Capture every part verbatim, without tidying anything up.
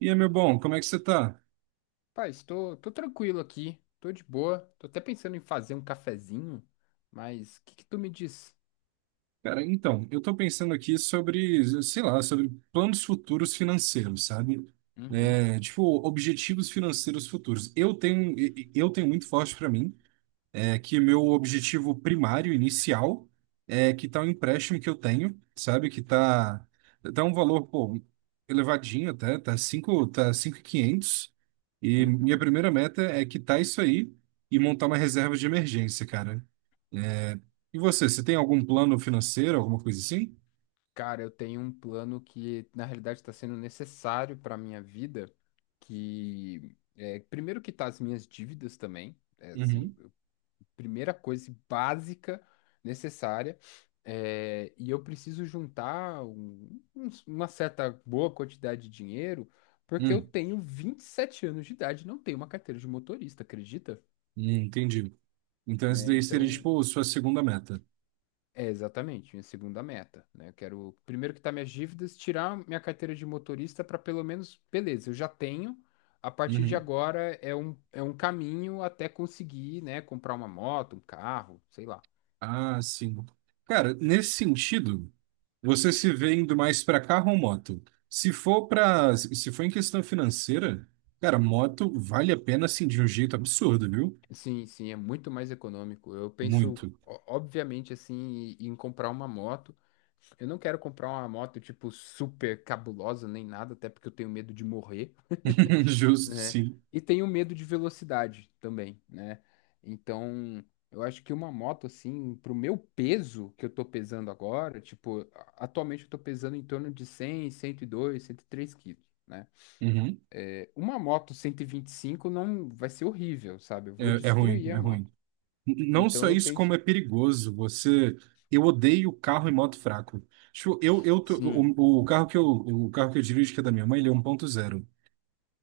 E aí, meu bom, como é que você tá? Paz, tô, tô tranquilo aqui, tô de boa, tô até pensando em fazer um cafezinho, mas o que que tu me diz? Cara, então, eu tô pensando aqui sobre, sei lá, sobre planos futuros financeiros, sabe? Uhum, É, tipo, objetivos financeiros futuros. Eu tenho, eu tenho muito forte pra mim, é, que meu objetivo primário, inicial, é quitar o empréstimo que eu tenho, sabe? Que tá, tá um valor, pô, elevadinho até, tá cinco, tá cinco mil e quinhentos. E quinhentos. E minha uhum. primeira meta é quitar isso aí e montar uma reserva de emergência, cara. É, e você, você tem algum plano financeiro, alguma coisa assim? Cara, eu tenho um plano que na realidade está sendo necessário para minha vida, que é, primeiro quitar as minhas dívidas também, é, assim, Uhum. primeira coisa assim, básica necessária. É, e eu preciso juntar um- um- uma certa boa quantidade de dinheiro, porque eu Hum, tenho vinte e sete anos de idade e não tenho uma carteira de motorista, acredita? hum, entendi. Então, isso Né? daí seria, Então, tipo, sua segunda meta. é exatamente minha segunda meta, né? Eu quero, primeiro que tá minhas dívidas, tirar minha carteira de motorista para pelo menos, beleza, eu já tenho. A partir de Uhum. agora é um, é um caminho até conseguir, né, comprar uma moto, um carro, sei lá. Ah, sim. Cara, nesse sentido, você se vê indo mais pra carro ou moto? Se for para, se for em questão financeira, cara, moto vale a pena, assim, de um jeito absurdo, viu? Sim, sim, é muito mais econômico. Eu penso, Muito. o- obviamente, assim, em em comprar uma moto. Eu não quero comprar uma moto, tipo, super cabulosa nem nada, até porque eu tenho medo de morrer, Justo, né? sim. E tenho medo de velocidade também, né? Então, eu acho que uma moto, assim, pro meu peso que eu tô pesando agora, tipo, a- atualmente eu tô pesando em torno de cem, cento e dois, cento e três quilos, né? Uhum. É, uma moto cento e e vinte e cinco não vai ser horrível, sabe? Eu vou É, é ruim, destruir é a moto. ruim. Não Então só eu isso, penso, como é perigoso. Você, eu odeio carro e moto fraco. Tipo, eu, eu tô- sim, o, o carro que eu, o carro que eu dirijo, que é da minha mãe, ele é um ponto zero.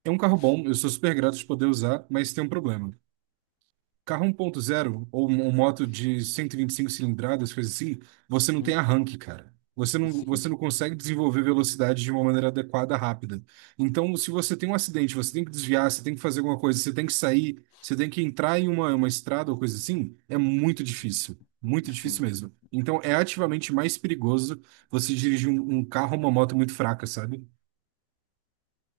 É um carro bom, eu sou super grato de poder usar, mas tem um problema. Carro um ponto zero ou um uma moto de cento e vinte e cinco cilindradas, coisa assim, você não tem uhum, arranque, cara. Você não, você sim, não consegue desenvolver velocidade de uma maneira adequada, rápida. Então, se você tem um acidente, você tem que desviar, você tem que fazer alguma coisa, você tem que sair, você tem que entrar em uma, uma estrada ou coisa assim, é muito difícil. Muito difícil sim. mesmo. Então, é ativamente mais perigoso você dirigir um, um carro ou uma moto muito fraca, sabe?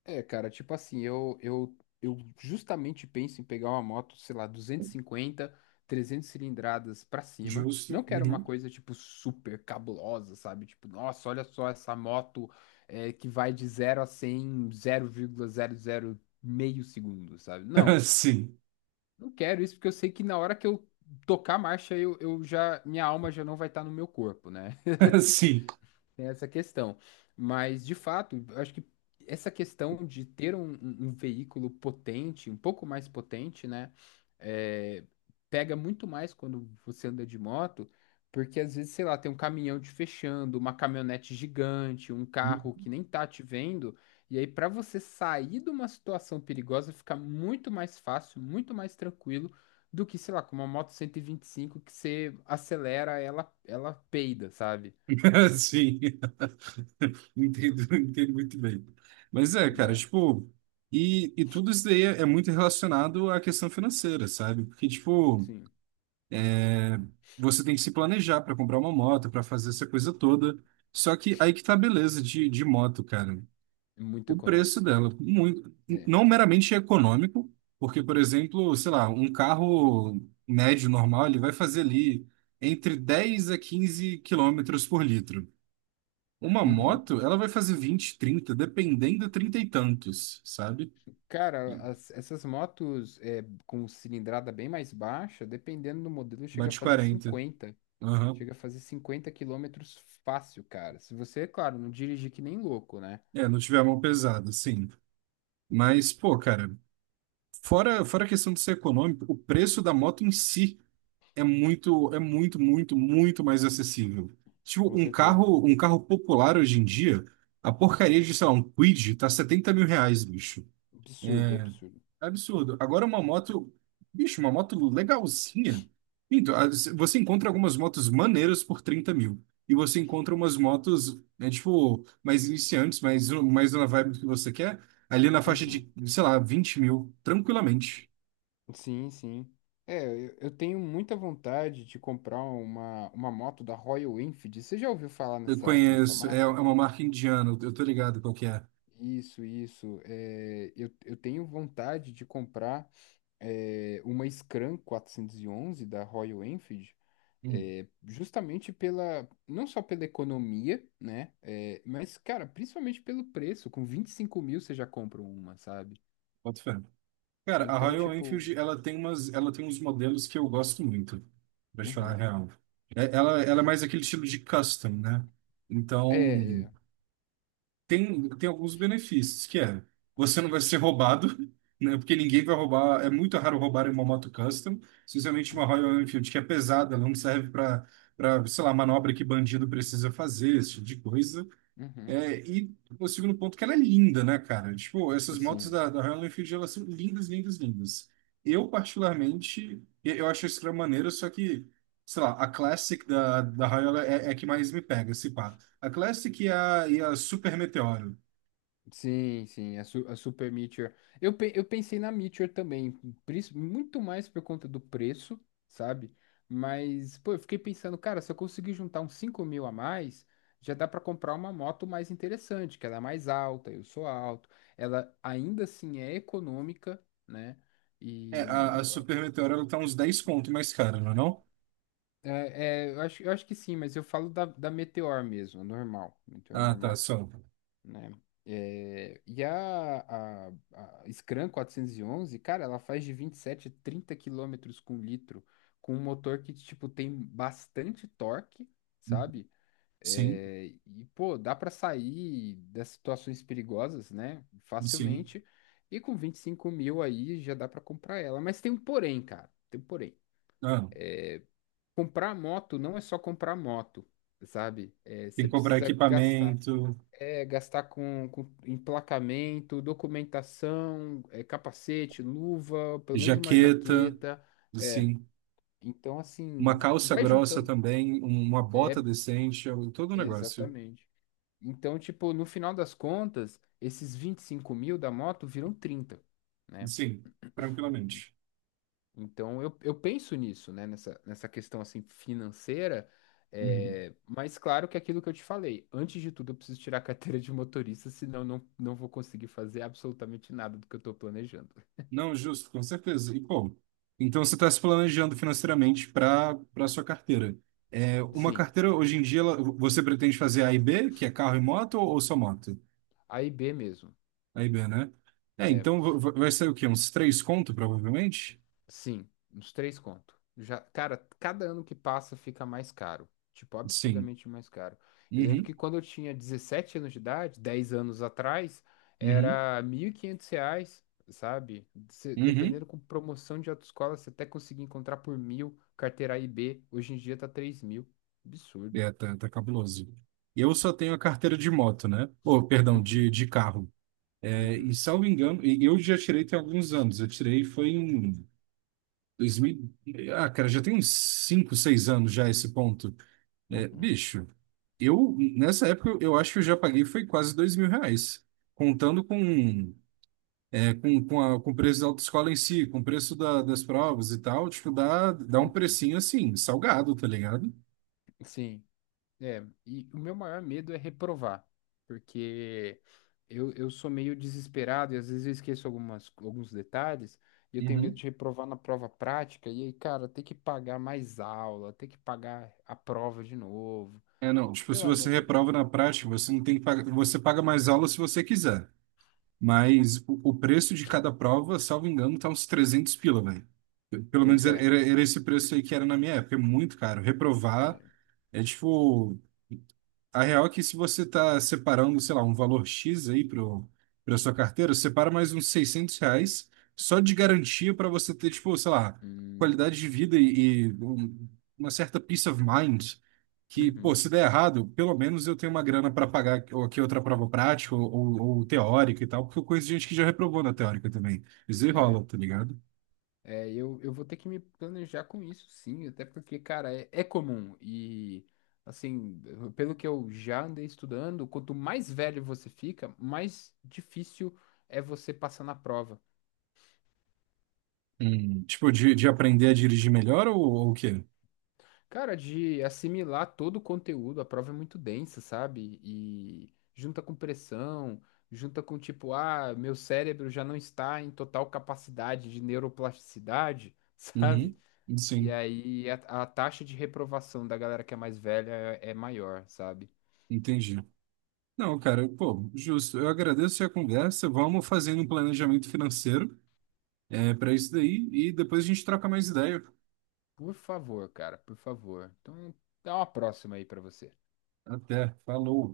É, cara, tipo assim, eu, eu, eu justamente penso em pegar uma moto, sei lá, duzentos e cinquenta, trezentas cilindradas pra cima. Justo. Não quero uma Uhum. coisa, tipo, super cabulosa, sabe? Tipo, nossa, olha só essa moto é, que vai de zero a cem em zero vírgula zero zero meio segundo, sabe? Não, Sim. não quero isso porque eu sei que na hora que eu tocar a marcha, eu, eu já, minha alma já não vai estar no meu corpo, né? Sim. Tem essa questão. Mas, de fato, eu acho que essa questão de ter um, um- um veículo potente, um pouco mais potente, né? É, pega muito mais quando você anda de moto, porque às vezes, sei lá, tem um caminhão te fechando, uma caminhonete gigante, um carro que nem tá te vendo. E aí, para você sair de uma situação perigosa, fica muito mais fácil, muito mais tranquilo do que, sei lá, com uma moto cento e e vinte e cinco que você acelera, ela, ela peida, sabe? Sim. Entendo, entendo muito bem. Mas é, cara, tipo, e, e tudo isso daí é é muito relacionado à questão financeira, sabe? Porque, tipo, Sim, é, você tem que se planejar para comprar uma moto, para fazer essa coisa toda. Só que aí que tá a beleza de, de moto, cara. muito O preço econômica. dela, muito, É. não meramente econômico, porque, por exemplo, sei lá, um carro médio normal, ele vai fazer ali entre dez a quinze quilômetros por litro. Uma Uhum. moto, ela vai fazer vinte, trinta dependendo, trinta e tantos, sabe? Cara, as- essas motos é, com cilindrada bem mais baixa, dependendo do modelo, chega a Bate fazer quarenta. cinquenta. Aham. Chega a fazer cinquenta quilômetros fácil, cara. Se você, é claro, não dirigir que nem louco, né? É, não tiver a mão pesada, sim. Mas, pô, cara, fora, fora a questão de ser econômico, o preço da moto em si é muito, é muito, muito, muito mais acessível. Tipo, Com um certeza. carro, um carro popular hoje em dia, a porcaria de, sei lá, um Kwid tá setenta mil reais, bicho. Absurdo, absurdo. Absurdo. Agora uma moto, bicho, uma moto legalzinha. Então, as- você encontra algumas motos maneiras por trinta mil. E você encontra umas motos, né, tipo, mais iniciantes, mais, mais na vibe que você quer, ali na faixa Uhum. de, sei lá, vinte mil, tranquilamente. Sim, sim. É, eu, eu tenho muita vontade de comprar uma, uma moto da Royal Enfield. Você já ouviu falar Eu nessa, nessa conheço, é, é marca? uma marca indiana, eu tô ligado qual que é. Isso, isso. É, eu, eu tenho vontade de comprar. É, uma Scram quatrocentos e onze da Royal Enfield, Hum, é, justamente pela, não só pela economia, né, é, mas, cara, principalmente pelo preço, com vinte e cinco mil você já compra uma, sabe? boto fé. Cara, a Então, Royal tipo, Enfield, ela tem umas, ela tem uns modelos que eu gosto muito, pra te falar a uhum. real. É- Ela, ela é mais aquele estilo de custom, né? É, Então, é, tem, tem alguns benefícios, que é, você não vai ser roubado, né? Porque ninguém vai roubar, é muito raro roubar uma moto custom, especialmente uma uhum. Royal Enfield, que é pesada, ela não serve para, para, sei lá, manobra que bandido precisa fazer, esse tipo de coisa. Uhum. É, e o segundo ponto que ela é linda, né, cara? Tipo, essas motos Assim, da, da Royal Enfield, elas são lindas, lindas, lindas. Eu, particularmente, e- eu acho a Scram maneira, só que, sei lá, a Classic da, da Royal é, é a que mais me pega, se pá. A Classic e a, e a Super Meteoro. sim, sim, a, su- a Super Meteor. Eu, pe- eu pensei na Meteor também, pris- muito mais por conta do preço, sabe? Mas, pô, eu fiquei pensando, cara, se eu conseguir juntar uns cinco mil a mais, já dá pra comprar uma moto mais interessante, que ela é mais alta, eu sou alto. Ela ainda assim é econômica, né? É, a, a E Super Meteoro, ela tá uns dez conto mais cara, não é não? é, é, eu acho, eu acho que sim, mas eu falo da, da Meteor mesmo, a normal, Meteor Ah, tá, normal. só. Né? É, e a, a, a Scram quatrocentos e onze cara, ela faz de vinte e sete a trinta quilômetros com litro, com um motor que, tipo, tem bastante torque, sabe? Sim, É, e, pô, dá pra sair das situações perigosas, né? sim. Facilmente. E com vinte e cinco mil aí já dá pra comprar ela. Mas tem um porém, cara. Tem um porém. Ah, É, comprar moto não é só comprar moto, sabe? É, tem você que comprar precisa gastar. equipamento, É, gastar com, com emplacamento, documentação, é, capacete, luva, pelo menos uma jaqueta, jaqueta. É, sim. então, assim, Uma v- calça vai grossa juntando. também, um- uma bota É, decente, eu- todo o negócio. exatamente. Então, tipo, no final das contas, esses vinte e cinco mil da moto viram trinta, né? Sim, tranquilamente. Então eu, eu penso nisso, né? Nessa, nessa questão assim financeira. Uhum. É, mas claro que é aquilo que eu te falei, antes de tudo eu preciso tirar a carteira de motorista, senão eu não, não vou conseguir fazer absolutamente nada do que eu estou planejando. Não, justo, com certeza. E, pô, então você está se planejando financeiramente para para sua carteira. É, uma Sim, carteira, hoje em dia, ela- você pretende fazer A e B, que é carro e moto, ou ou só moto? A e B mesmo. A e B, né? É, eh, então va- va- vai ser o quê? Uns três conto, provavelmente? Sim, uns três conto. Já, cara, cada ano que passa fica mais caro. Tipo, Sim. absurdamente mais caro. Eu lembro que Uhum, quando eu tinha dezessete anos de idade, dez anos atrás, uhum, era mil e quinhentos reais, sabe? Se- uhum. Dependendo com promoção de autoescola, você até conseguia encontrar por mil, carteira A e B. Hoje em dia tá três mil. Absurdo. É, tá, tá cabuloso. Eu só tenho a carteira de moto, né? Ou, perdão, Uhum, de, de carro. É, e uhum, salvo engano, e eu já tirei tem alguns anos. Eu tirei foi em dois mil. Ah, cara, já tem uns cinco, seis anos já esse ponto. É, uhum, bicho, eu nessa época eu acho que eu já paguei foi quase dois mil reais. Contando com, é, com, com, a, com o preço da autoescola em si, com o preço da- das provas e tal, tipo, dá, dá um uhum. precinho assim, salgado, tá ligado? Sim. É, e o meu maior medo é reprovar, porque eu, eu sou meio desesperado e às vezes eu esqueço algumas, alguns detalhes e eu tenho medo Uhum. de reprovar na prova prática e aí, cara, ter que pagar mais aula, ter que pagar a prova de novo, É, não, tipo, pelo se você amor de Deus. reprova na prática, você não tem que pagar, você paga mais aula se você quiser. Mas o, o preço de cada prova, salvo engano, tá uns trezentos pila, velho. Pelo menos Pois era, é, era, era esse preço aí que era na minha época. É muito caro. Reprovar né? é tipo. A real é que se você está separando, sei lá, um valor X aí para sua carteira, separa mais uns seiscentos reais só de garantia para você ter, tipo, sei lá, Hum, qualidade de vida e, e um- uma certa peace of mind que, pô, uhum. se der errado, pelo menos eu tenho uma grana para pagar ou aqui outra prova prática ou, ou- ou teórica e tal, porque eu conheço gente que já reprovou na teórica também. Isso aí É, rola, tá ligado? É, eu, eu vou ter que me planejar com isso, sim, até porque, cara, é, é comum. E, assim, pelo que eu já andei estudando, quanto mais velho você fica, mais difícil é você passar na prova. Hum. Tipo, de, de aprender a dirigir melhor ou, ou o quê? Cara, de assimilar todo o conteúdo, a prova é muito densa, sabe? E junta com pressão, junta com tipo, ah, meu cérebro já não está em total capacidade de neuroplasticidade, Uhum. sabe? E Sim, aí a, a taxa de reprovação da galera que é mais velha é, é maior, sabe? entendi. Não, cara, pô, justo. Eu agradeço a conversa. Vamos fazendo um planejamento financeiro é, para isso daí e depois a gente troca mais ideia. Por favor, cara, por favor. Então, dá uma próxima aí pra você. Até. Falou.